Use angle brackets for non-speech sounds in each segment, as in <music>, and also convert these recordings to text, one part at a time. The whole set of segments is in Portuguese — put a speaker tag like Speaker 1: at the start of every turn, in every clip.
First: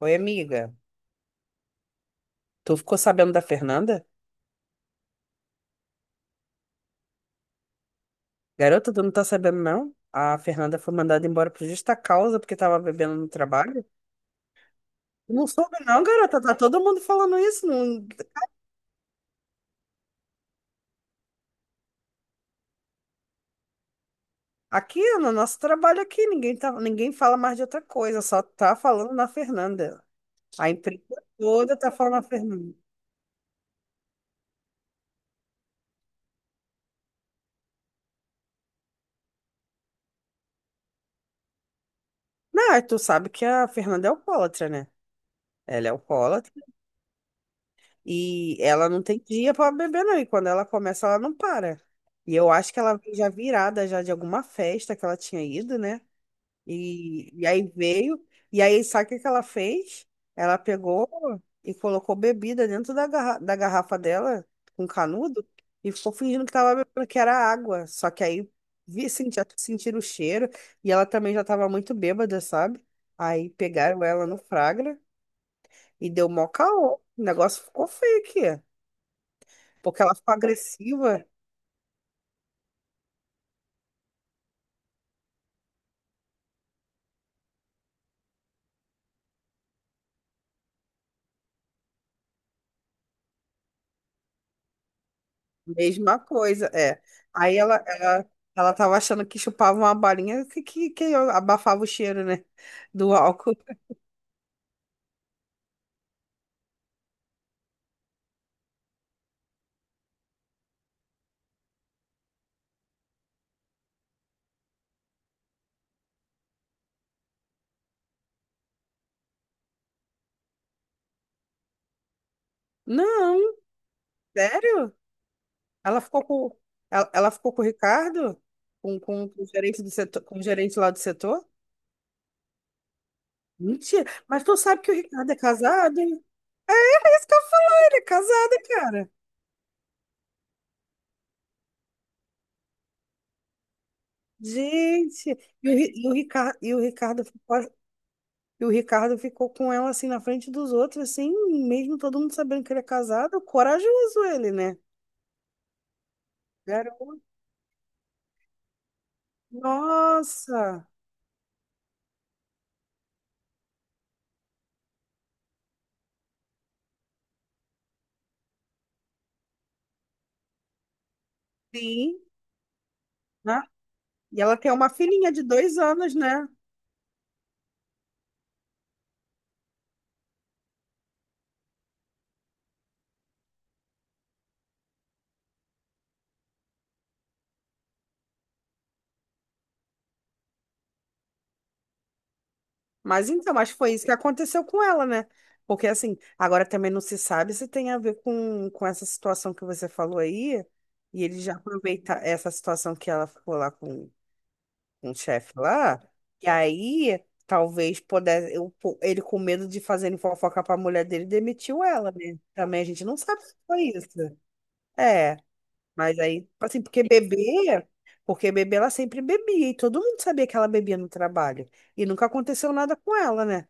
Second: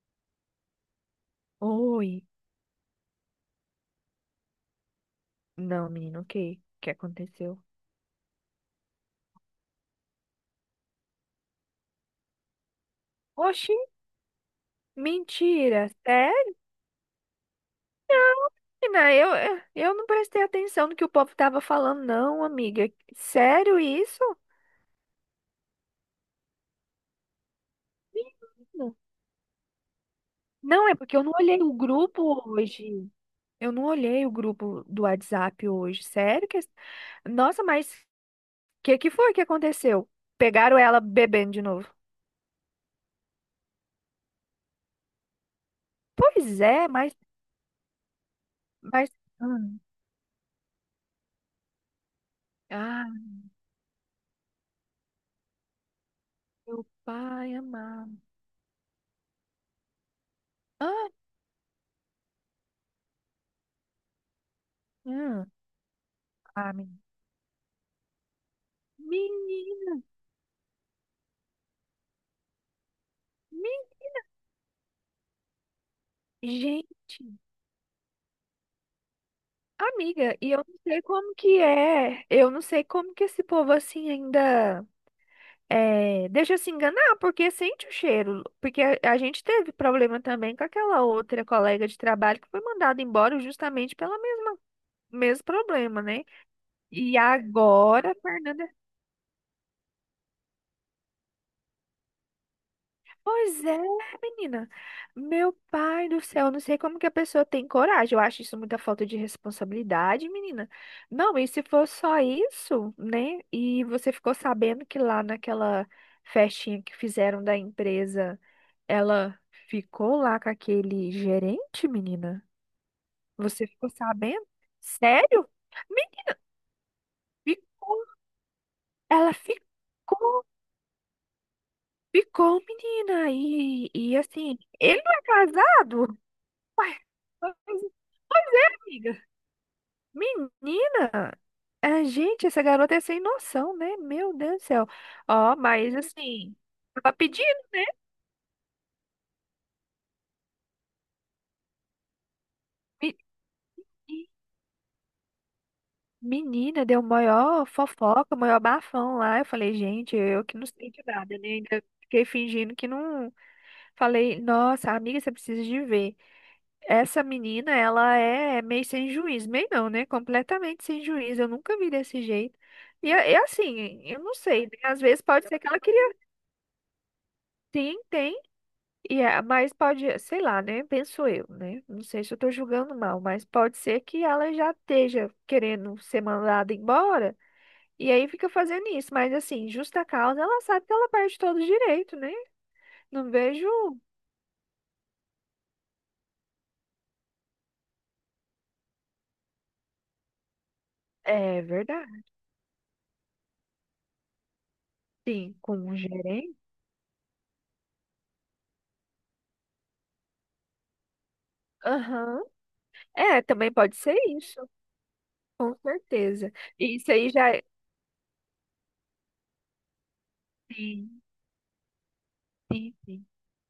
Speaker 1: Oi, amiga.
Speaker 2: Oi.
Speaker 1: Tu ficou sabendo da Fernanda?
Speaker 2: Não, menino, o que? O que aconteceu?
Speaker 1: Garota, tu não tá sabendo, não? A Fernanda foi mandada embora por justa causa porque tava bebendo no
Speaker 2: Oxi,
Speaker 1: trabalho. Tu não soube,
Speaker 2: mentira.
Speaker 1: não, garota. Tá
Speaker 2: Sério,
Speaker 1: todo mundo falando isso. Não.
Speaker 2: menina? Eu não prestei atenção no que o povo tava falando, não, amiga. Sério isso?
Speaker 1: Aqui, no nosso trabalho aqui, ninguém tá ninguém fala mais de outra coisa. Só tá
Speaker 2: Menina.
Speaker 1: falando na Fernanda. A
Speaker 2: Não, é
Speaker 1: empresa
Speaker 2: porque eu não olhei o
Speaker 1: toda tá falando na
Speaker 2: grupo
Speaker 1: Fernanda.
Speaker 2: hoje. Eu não olhei o grupo do WhatsApp hoje. Sério que... Nossa, mas o que que foi que aconteceu? Pegaram ela bebendo de novo.
Speaker 1: Não, tu sabe que a Fernanda é alcoólatra, né? Ela é alcoólatra.
Speaker 2: Pois é, mas,
Speaker 1: E ela não
Speaker 2: mas...
Speaker 1: tem dia para
Speaker 2: hum.
Speaker 1: beber, não. E quando ela começa, ela não para. E eu acho que ela
Speaker 2: Ah,
Speaker 1: veio já virada já de alguma festa que ela tinha ido, né?
Speaker 2: meu
Speaker 1: E
Speaker 2: pai
Speaker 1: aí
Speaker 2: amado.
Speaker 1: veio. E aí, sabe o que que ela fez? Ela pegou
Speaker 2: Ah,
Speaker 1: e colocou bebida dentro da garrafa dela, com canudo,
Speaker 2: hum.
Speaker 1: e ficou fingindo que
Speaker 2: Ah,
Speaker 1: tava
Speaker 2: menina.
Speaker 1: bebendo, que era água. Só que aí vi, senti,
Speaker 2: Menina,
Speaker 1: sentiram o cheiro. E ela também já tava muito bêbada, sabe? Aí
Speaker 2: men-
Speaker 1: pegaram ela no Fragra e deu mó
Speaker 2: gente,
Speaker 1: caô. O negócio ficou feio aqui. Porque ela ficou
Speaker 2: amiga, e eu não sei
Speaker 1: agressiva,
Speaker 2: como que é, eu não sei como que esse povo assim ainda é, deixa se enganar, porque sente o cheiro, porque a gente teve problema também com aquela outra colega de trabalho que foi mandada embora justamente pelo mesmo problema,
Speaker 1: mesma
Speaker 2: né?
Speaker 1: coisa, é.
Speaker 2: E
Speaker 1: Aí ela,
Speaker 2: agora, a
Speaker 1: ela,
Speaker 2: Fernanda.
Speaker 1: ela tava achando que chupava uma balinha que eu abafava o cheiro, né? Do álcool.
Speaker 2: Pois é, menina. Meu pai do céu, eu não sei como que a pessoa tem coragem. Eu acho isso muita falta de responsabilidade, menina. Não, e se for só isso, né? E você ficou sabendo que lá naquela festinha que fizeram da empresa, ela ficou lá com aquele gerente, menina?
Speaker 1: Não,
Speaker 2: Você ficou sabendo?
Speaker 1: sério?
Speaker 2: Sério?
Speaker 1: Ela
Speaker 2: Me
Speaker 1: ficou com, ela ficou com o
Speaker 2: ficou.
Speaker 1: Ricardo? Com, com,
Speaker 2: Ela
Speaker 1: o gerente do setor, com o
Speaker 2: ficou,
Speaker 1: gerente lá do setor?
Speaker 2: ficou, menina.
Speaker 1: Mentira.
Speaker 2: E
Speaker 1: Mas tu
Speaker 2: assim,
Speaker 1: sabe que o
Speaker 2: ele não é
Speaker 1: Ricardo é casado,
Speaker 2: casado?
Speaker 1: hein?
Speaker 2: <laughs> Uai,
Speaker 1: É isso que eu
Speaker 2: mas,
Speaker 1: falo, ele é casado, cara.
Speaker 2: amiga, menina, a gente, essa garota é sem noção, né? Meu Deus do céu.
Speaker 1: Gente,
Speaker 2: Ó,
Speaker 1: e o, Ri-
Speaker 2: mas
Speaker 1: e o
Speaker 2: assim,
Speaker 1: Ricardo, e o
Speaker 2: tava
Speaker 1: Ricardo.
Speaker 2: pedindo, né?
Speaker 1: E o Ricardo ficou com ela assim na frente dos outros, assim, mesmo todo mundo sabendo que ele é
Speaker 2: Me-
Speaker 1: casado, corajoso ele, né?
Speaker 2: Menina, deu
Speaker 1: Garoto.
Speaker 2: maior fofoca, maior bafão lá. Eu falei, gente, eu que não
Speaker 1: Nossa!
Speaker 2: sei de nada, né? Ainda fiquei fingindo que não. Falei, nossa, amiga, você precisa de ver. Essa menina, ela é meio sem juízo, meio não, né? Completamente sem juízo. Eu nunca vi
Speaker 1: Sim,
Speaker 2: desse jeito. E
Speaker 1: né?
Speaker 2: assim, eu não
Speaker 1: E ela
Speaker 2: sei,
Speaker 1: tem
Speaker 2: né?
Speaker 1: uma
Speaker 2: Às vezes
Speaker 1: filhinha de
Speaker 2: pode ser que
Speaker 1: dois
Speaker 2: ela
Speaker 1: anos,
Speaker 2: queria.
Speaker 1: né?
Speaker 2: Sim, tem. E é, mas pode, sei lá, né? Penso eu, né? Não sei se eu tô julgando mal, mas pode ser que ela já esteja querendo ser mandada embora e aí fica fazendo isso. Mas assim, justa causa, ela sabe que ela perde todo o direito, né?
Speaker 1: Mas
Speaker 2: Não
Speaker 1: então,
Speaker 2: vejo.
Speaker 1: mas foi isso que aconteceu com ela, né? Porque assim, agora também não se sabe se tem a ver com essa situação que você falou aí, e ele já
Speaker 2: É
Speaker 1: aproveita
Speaker 2: verdade.
Speaker 1: essa situação que ela ficou lá com um chefe
Speaker 2: Sim, com um
Speaker 1: lá, e
Speaker 2: gerente.
Speaker 1: aí talvez pudesse, eu ele com medo de fazer fofoca pra mulher dele, demitiu ela, né?
Speaker 2: Aham.
Speaker 1: Também a gente não sabe
Speaker 2: É,
Speaker 1: se
Speaker 2: também
Speaker 1: foi
Speaker 2: pode
Speaker 1: isso.
Speaker 2: ser isso,
Speaker 1: É,
Speaker 2: com
Speaker 1: mas aí,
Speaker 2: certeza.
Speaker 1: assim,
Speaker 2: E isso aí já é.
Speaker 1: porque bebê ela sempre bebia, e todo mundo sabia que ela bebia no
Speaker 2: Sim,
Speaker 1: trabalho, e nunca aconteceu
Speaker 2: sim,
Speaker 1: nada com
Speaker 2: sim.
Speaker 1: ela, né?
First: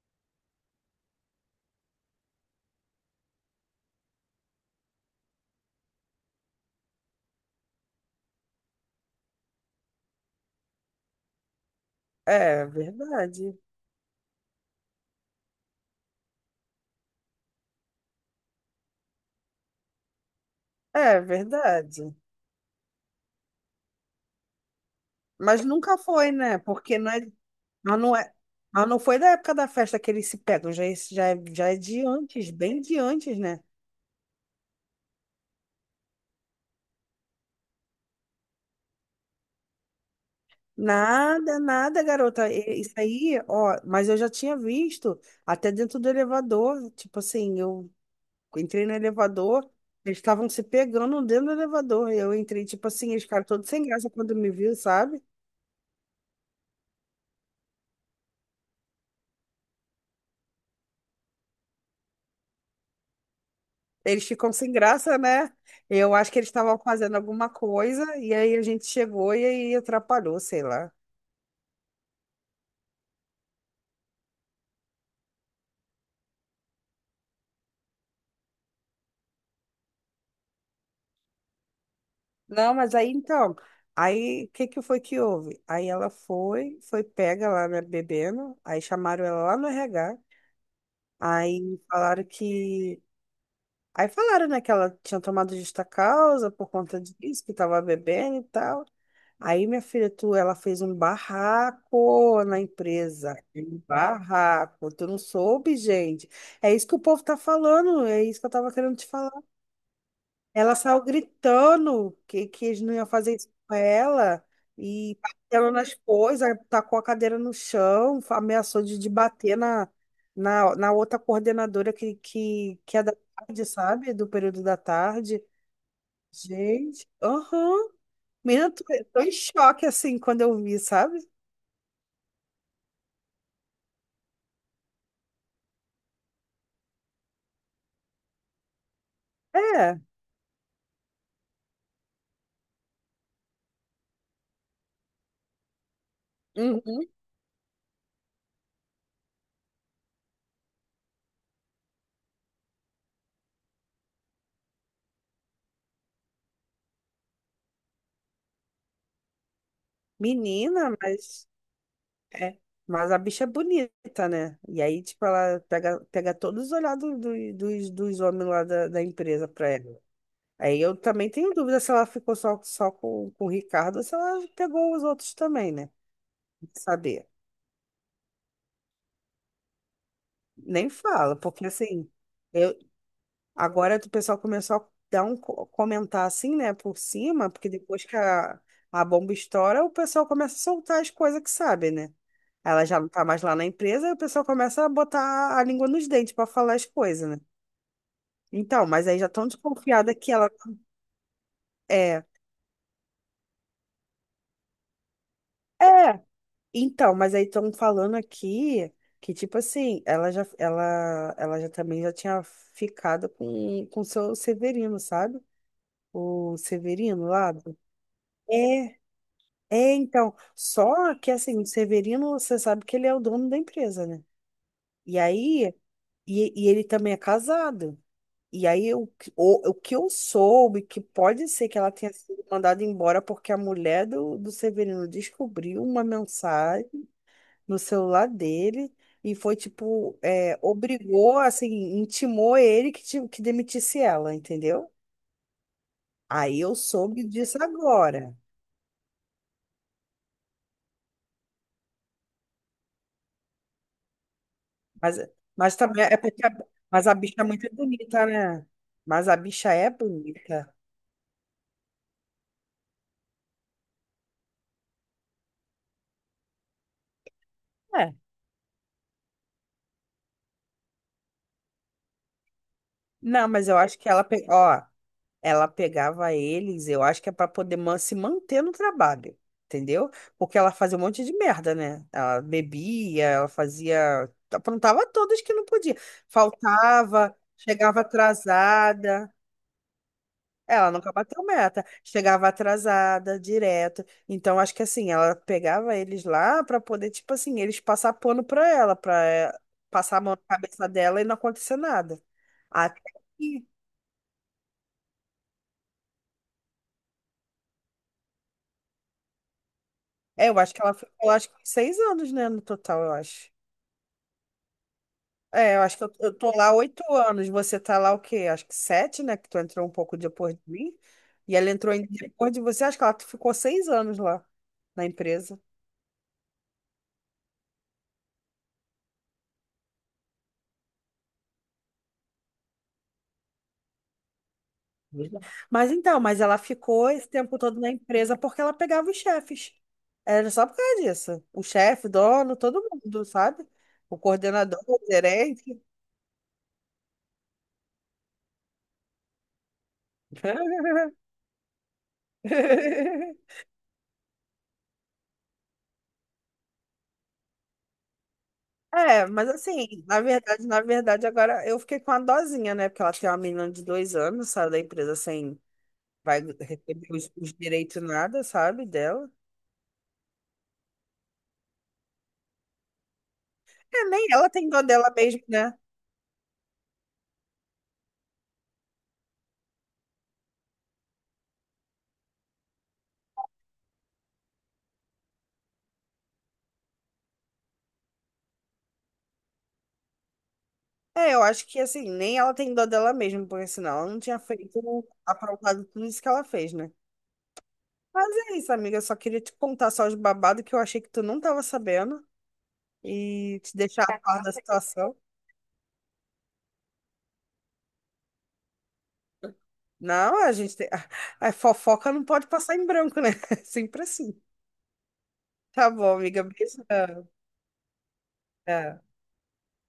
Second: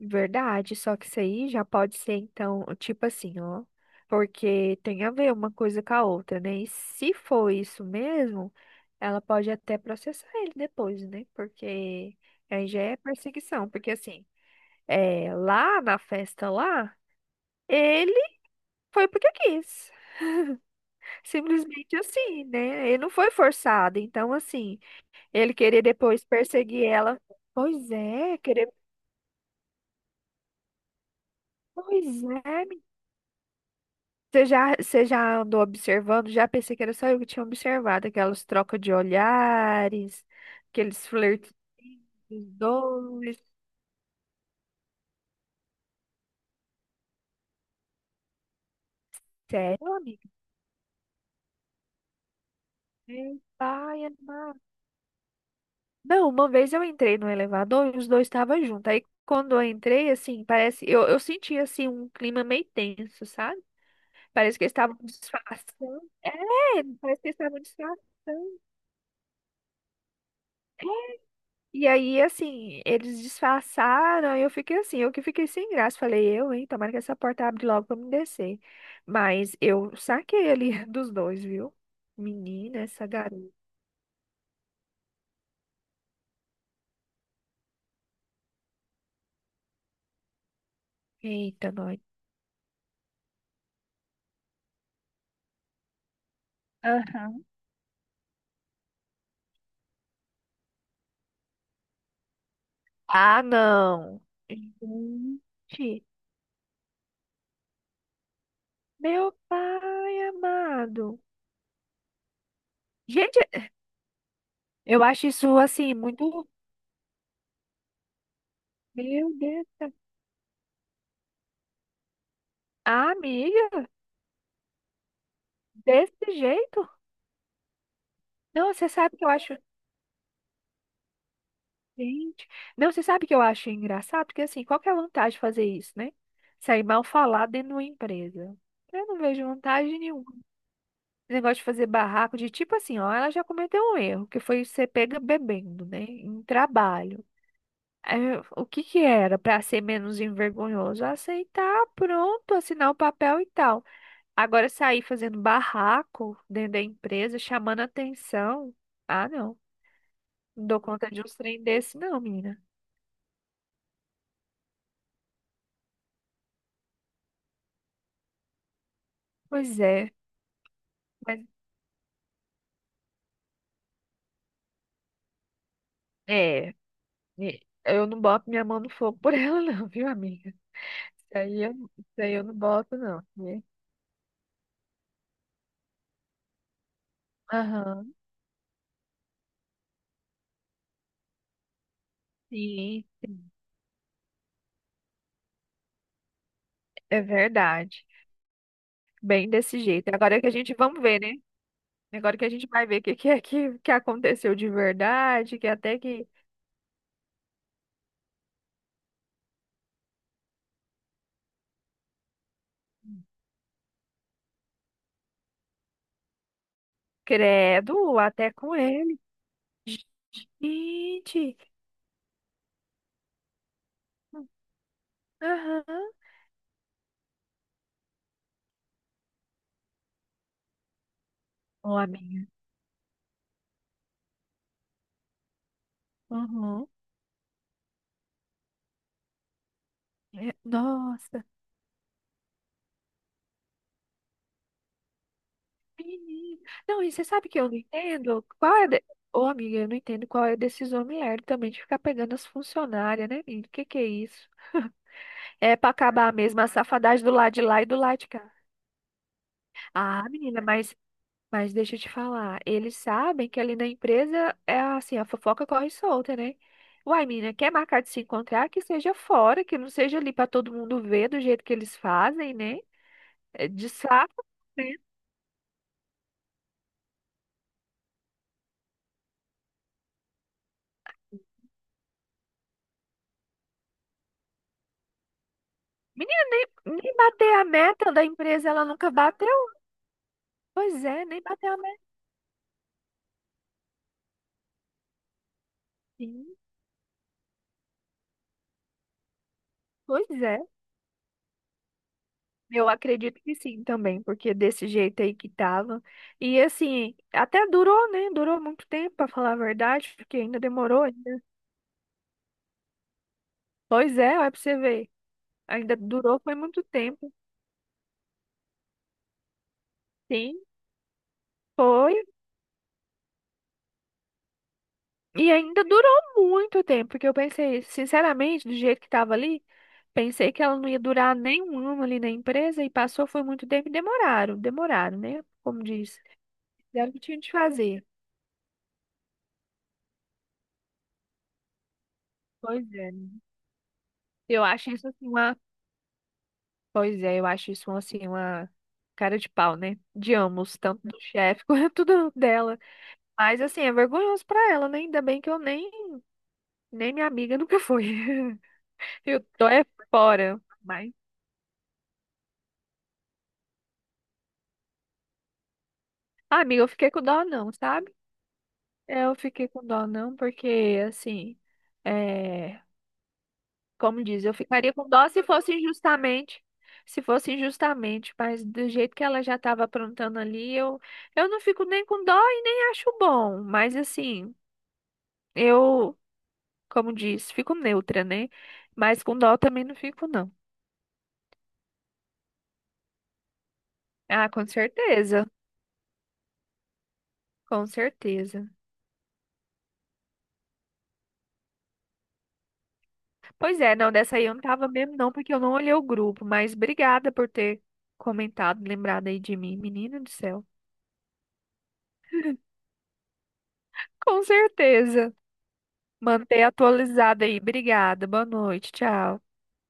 Speaker 2: Verdade, só que isso aí já pode ser, então, tipo assim, ó. Porque tem a ver uma coisa com a outra, né? E se for isso mesmo, ela pode até processar ele depois, né? Porque
Speaker 1: É
Speaker 2: aí já é
Speaker 1: verdade,
Speaker 2: perseguição. Porque assim, é, lá na festa lá, ele foi porque quis.
Speaker 1: é
Speaker 2: Simplesmente
Speaker 1: verdade.
Speaker 2: assim, né? Ele não foi forçado. Então, assim, ele
Speaker 1: Mas
Speaker 2: querer
Speaker 1: nunca
Speaker 2: depois
Speaker 1: foi, né?
Speaker 2: perseguir
Speaker 1: Porque não
Speaker 2: ela.
Speaker 1: é,
Speaker 2: Pois
Speaker 1: mas não é,
Speaker 2: é, querer.
Speaker 1: mas não foi da época da festa que eles se pegam, já, é- já, é- já é de
Speaker 2: Pois
Speaker 1: antes,
Speaker 2: é,
Speaker 1: bem de antes, né?
Speaker 2: você já, você já andou observando? Já pensei que era só eu que tinha observado aquelas trocas de olhares, aqueles flertes
Speaker 1: Nada, nada, garota. E- Isso
Speaker 2: dois.
Speaker 1: aí, ó, mas eu já tinha visto até dentro do elevador. Tipo assim, eu entrei no elevador,
Speaker 2: Sério,
Speaker 1: eles
Speaker 2: amiga?
Speaker 1: estavam se pegando dentro do elevador. E eu entrei, tipo assim, eles
Speaker 2: Meu
Speaker 1: ficaram todos sem
Speaker 2: pai
Speaker 1: graça quando me
Speaker 2: amado.
Speaker 1: viu, sabe?
Speaker 2: Não, uma vez eu entrei no elevador e os dois estavam juntos. Aí quando eu entrei, assim, parece. Eu senti, assim, um clima meio tenso, sabe?
Speaker 1: Eles ficam
Speaker 2: Parece que
Speaker 1: sem
Speaker 2: eles estavam
Speaker 1: graça, né?
Speaker 2: disfarçando.
Speaker 1: Eu acho que eles estavam
Speaker 2: É,
Speaker 1: fazendo
Speaker 2: parece que eles
Speaker 1: alguma
Speaker 2: estavam
Speaker 1: coisa, e aí
Speaker 2: disfarçando.
Speaker 1: a gente chegou e aí atrapalhou, sei lá.
Speaker 2: E aí, assim, eles disfarçaram, e eu fiquei assim, eu que fiquei sem graça. Falei, eu, hein, tomara que essa porta abre logo pra eu me descer. Mas eu saquei ali <laughs> dos dois, viu?
Speaker 1: Não,
Speaker 2: Menina,
Speaker 1: mas
Speaker 2: essa
Speaker 1: aí então,
Speaker 2: garota.
Speaker 1: aí o que que foi que houve? Aí ela foi, foi pega lá, né, bebendo, aí chamaram ela lá no RH.
Speaker 2: Eita,
Speaker 1: Aí
Speaker 2: nós.
Speaker 1: falaram que. Aí falaram, né, que ela tinha tomado justa causa por conta disso,
Speaker 2: Aham.
Speaker 1: que tava bebendo e tal. Aí, minha filha, tu, ela fez um barraco na empresa.
Speaker 2: Ah,
Speaker 1: Um
Speaker 2: não.
Speaker 1: barraco. Tu não soube,
Speaker 2: Gente,
Speaker 1: gente. É isso que o povo tá falando. É isso que eu tava querendo te falar.
Speaker 2: meu pai
Speaker 1: Ela saiu
Speaker 2: amado.
Speaker 1: gritando que eles não iam fazer
Speaker 2: Gente,
Speaker 1: isso com ela
Speaker 2: eu
Speaker 1: e
Speaker 2: acho isso
Speaker 1: batendo nas
Speaker 2: assim
Speaker 1: coisas,
Speaker 2: muito.
Speaker 1: aí tacou a cadeira no chão, fa- ameaçou de
Speaker 2: Meu
Speaker 1: bater
Speaker 2: Deus.
Speaker 1: na, na outra coordenadora que é
Speaker 2: Ah,
Speaker 1: da tarde,
Speaker 2: amiga,
Speaker 1: sabe? Do período da tarde.
Speaker 2: desse jeito?
Speaker 1: Gente, aham. Menina,
Speaker 2: Não,
Speaker 1: tô,
Speaker 2: você sabe
Speaker 1: tô
Speaker 2: que eu
Speaker 1: em
Speaker 2: acho.
Speaker 1: choque assim quando eu vi, sabe?
Speaker 2: Gente. Não, você sabe que eu acho engraçado? Porque assim, qual que é a vantagem de fazer isso, né? Sair mal falado dentro de uma empresa. Eu não vejo vantagem
Speaker 1: É,
Speaker 2: nenhuma. Esse negócio de fazer barraco, de tipo assim, ó, ela já cometeu um erro, que foi você pega bebendo, né? Em
Speaker 1: uhum.
Speaker 2: trabalho. Aí, o que que era para ser menos envergonhoso? Aceitar, pronto, assinar o papel e tal. Agora sair fazendo barraco dentro da empresa, chamando atenção. Ah, não. Não dou
Speaker 1: Menina,
Speaker 2: conta de um
Speaker 1: mas.
Speaker 2: trem desse, não,
Speaker 1: É,
Speaker 2: menina.
Speaker 1: mas a bicha é bonita, né? E aí, tipo, ela pega, pega todos os olhados do- dos, dos homens lá da, da empresa pra
Speaker 2: Pois
Speaker 1: ela.
Speaker 2: é.
Speaker 1: Aí eu também tenho dúvida se ela ficou só, só com o Ricardo ou se ela pegou os outros também, né? Tem
Speaker 2: É,
Speaker 1: que saber.
Speaker 2: e eu não boto minha mão no fogo por <laughs> ela, não, viu, amiga?
Speaker 1: Nem fala,
Speaker 2: Isso aí
Speaker 1: porque
Speaker 2: eu, isso
Speaker 1: assim,
Speaker 2: aí eu não
Speaker 1: eu,
Speaker 2: boto, não, né?
Speaker 1: agora o pessoal começou a dar um, co- comentar assim, né, por cima, porque depois
Speaker 2: Aham,
Speaker 1: que a bomba estoura, o pessoal começa a soltar as coisas que sabe, né? Ela já
Speaker 2: sim,
Speaker 1: não tá mais
Speaker 2: sim,
Speaker 1: lá na empresa, e o pessoal começa a botar a língua nos dentes para falar as
Speaker 2: é
Speaker 1: coisas, né?
Speaker 2: verdade.
Speaker 1: Então, mas aí já estão
Speaker 2: Bem desse jeito.
Speaker 1: desconfiada que
Speaker 2: Agora que
Speaker 1: ela
Speaker 2: a gente, vamos ver, né?
Speaker 1: é.
Speaker 2: Agora que a gente vai ver o que, que é que aconteceu de verdade, que até
Speaker 1: É.
Speaker 2: que,
Speaker 1: Então, mas aí estão falando aqui que, tipo assim, ela já, ela já também já tinha ficado com o seu Severino, sabe? O Severino lá.
Speaker 2: credo, até com
Speaker 1: É,
Speaker 2: ele.
Speaker 1: é, então. Só que
Speaker 2: Gente,
Speaker 1: assim, o Severino, você sabe que ele é o dono da empresa, né? E aí,
Speaker 2: aham,
Speaker 1: e ele também é casado. E aí, o que eu soube, é que pode ser que ela
Speaker 2: ó,
Speaker 1: tenha sido
Speaker 2: amiga.
Speaker 1: mandada embora porque a mulher do Severino descobriu uma
Speaker 2: Uhum.
Speaker 1: mensagem no celular dele e foi, tipo,
Speaker 2: É,
Speaker 1: é, obrigou,
Speaker 2: nossa.
Speaker 1: assim, intimou ele que, ti- que demitisse ela, entendeu? Aí
Speaker 2: Menino.
Speaker 1: eu
Speaker 2: Não, e
Speaker 1: soube
Speaker 2: você sabe que
Speaker 1: disso
Speaker 2: eu não
Speaker 1: agora.
Speaker 2: entendo? Qual é. De... Ô, amiga, eu não entendo qual é a decisão mulher também de ficar pegando as funcionárias, né, menino? O que que é isso?
Speaker 1: Mas, mas
Speaker 2: É pra
Speaker 1: também é
Speaker 2: acabar
Speaker 1: porque a,
Speaker 2: mesmo a
Speaker 1: mas a
Speaker 2: safadagem do
Speaker 1: bicha é
Speaker 2: lado de
Speaker 1: muito
Speaker 2: lá e do lado
Speaker 1: bonita,
Speaker 2: de cá.
Speaker 1: né? Mas a bicha é
Speaker 2: Ah, menina,
Speaker 1: bonita.
Speaker 2: mas deixa eu te falar. Eles sabem que ali na empresa é assim, a fofoca corre solta, né? Uai, menina, quer marcar de
Speaker 1: É.
Speaker 2: se encontrar? Que seja fora, que não seja ali pra todo mundo ver do jeito que eles fazem, né?
Speaker 1: Não, mas
Speaker 2: É
Speaker 1: eu
Speaker 2: de
Speaker 1: acho que ela
Speaker 2: saco,
Speaker 1: pegou.
Speaker 2: né?
Speaker 1: Ela pegava eles, eu acho que é para poder man- se manter no trabalho, entendeu? Porque ela fazia um monte de merda, né? Ela bebia, ela fazia, aprontava todas que não podia.
Speaker 2: Menina, nem
Speaker 1: Faltava,
Speaker 2: bater a
Speaker 1: chegava
Speaker 2: meta da empresa, ela nunca
Speaker 1: atrasada.
Speaker 2: bateu.
Speaker 1: Ela
Speaker 2: Pois
Speaker 1: nunca
Speaker 2: é, nem
Speaker 1: bateu
Speaker 2: bateu a
Speaker 1: meta, chegava atrasada, direto. Então, acho que assim, ela pegava eles
Speaker 2: metinha.
Speaker 1: lá para poder, tipo assim, eles passar pano para ela, para passar a
Speaker 2: Pois
Speaker 1: mão na
Speaker 2: é,
Speaker 1: cabeça dela e não acontecer nada.
Speaker 2: eu
Speaker 1: Até
Speaker 2: acredito que
Speaker 1: que
Speaker 2: sim também, porque desse jeito aí que tava. E assim, até durou, né? Durou muito tempo, pra falar a verdade, porque
Speaker 1: é, eu
Speaker 2: ainda
Speaker 1: acho que ela
Speaker 2: demorou
Speaker 1: ficou lá,
Speaker 2: ainda.
Speaker 1: acho que uns 6 anos, né, no total, eu acho.
Speaker 2: Pois é, olha pra você ver.
Speaker 1: É, eu
Speaker 2: Ainda
Speaker 1: acho que eu
Speaker 2: durou,
Speaker 1: tô
Speaker 2: foi
Speaker 1: lá
Speaker 2: muito
Speaker 1: oito
Speaker 2: tempo.
Speaker 1: anos, você tá lá o quê? Acho que sete, né, que tu entrou um pouco depois
Speaker 2: Sim,
Speaker 1: de mim, e ela entrou em-
Speaker 2: foi.
Speaker 1: depois de você, acho que ela ficou 6 anos lá na
Speaker 2: E
Speaker 1: empresa.
Speaker 2: ainda durou muito tempo, porque eu pensei, sinceramente, do jeito que tava ali, pensei que ela não ia durar nem 1 ano ali na empresa, e passou, foi muito tempo e demoraram, demoraram, né? Como
Speaker 1: Mas então,
Speaker 2: diz.
Speaker 1: mas ela ficou
Speaker 2: Fizeram o que
Speaker 1: esse
Speaker 2: tinha de
Speaker 1: tempo todo na
Speaker 2: fazer.
Speaker 1: empresa porque ela pegava os chefes. Era só por causa disso. O chefe, dono, todo
Speaker 2: Pois
Speaker 1: mundo,
Speaker 2: é.
Speaker 1: sabe? O
Speaker 2: Eu
Speaker 1: coordenador,
Speaker 2: acho
Speaker 1: o
Speaker 2: isso assim uma.
Speaker 1: gerente.
Speaker 2: Pois é, eu acho isso assim uma cara de pau, né? De ambos, tanto do chefe <laughs> quanto dela.
Speaker 1: <laughs>
Speaker 2: Mas assim, é vergonhoso pra ela, né? Ainda bem que eu nem, nem minha amiga nunca foi. <laughs>
Speaker 1: É,
Speaker 2: Eu
Speaker 1: mas
Speaker 2: tô é
Speaker 1: assim,
Speaker 2: fora.
Speaker 1: na
Speaker 2: Mas,
Speaker 1: verdade, agora eu fiquei com a dosinha, né? Porque ela tem uma menina de 2 anos, saiu da empresa sem, vai
Speaker 2: ah, amiga, eu
Speaker 1: receber
Speaker 2: fiquei com dó
Speaker 1: os
Speaker 2: não,
Speaker 1: direitos
Speaker 2: sabe?
Speaker 1: nada, sabe,
Speaker 2: É,
Speaker 1: dela.
Speaker 2: eu fiquei com dó não, porque assim. eh,
Speaker 1: É,
Speaker 2: Como
Speaker 1: nem
Speaker 2: diz,
Speaker 1: ela
Speaker 2: eu
Speaker 1: tem dó
Speaker 2: ficaria com
Speaker 1: dela
Speaker 2: dó
Speaker 1: mesmo,
Speaker 2: se fosse
Speaker 1: né?
Speaker 2: injustamente. Se fosse injustamente, mas do jeito que ela já estava aprontando ali, eu não fico nem com dó e nem acho bom. Mas assim, eu, como diz, fico neutra, né? Mas com dó também não fico, não.
Speaker 1: É, eu acho que assim, nem ela tem dó dela mesmo, porque senão ela não tinha
Speaker 2: Ah, com
Speaker 1: feito,
Speaker 2: certeza.
Speaker 1: aprovado tudo isso que ela fez, né?
Speaker 2: Com
Speaker 1: Mas é
Speaker 2: certeza.
Speaker 1: isso, amiga, eu só queria te contar só os babados que eu achei que tu não tava sabendo e te
Speaker 2: Pois é,
Speaker 1: deixar
Speaker 2: não,
Speaker 1: a
Speaker 2: dessa
Speaker 1: par
Speaker 2: aí
Speaker 1: da
Speaker 2: eu não tava
Speaker 1: situação.
Speaker 2: mesmo, não, porque eu não olhei o grupo, mas obrigada por ter comentado, lembrado aí de mim, menina do
Speaker 1: Não, a
Speaker 2: céu.
Speaker 1: gente tem <laughs> a fofoca não pode passar em branco, né? <laughs> Sempre assim.
Speaker 2: Com certeza.
Speaker 1: Tá bom, amiga.
Speaker 2: Manter
Speaker 1: Beijão.
Speaker 2: atualizado aí. Obrigada. Boa noite.
Speaker 1: Tá.
Speaker 2: Tchau.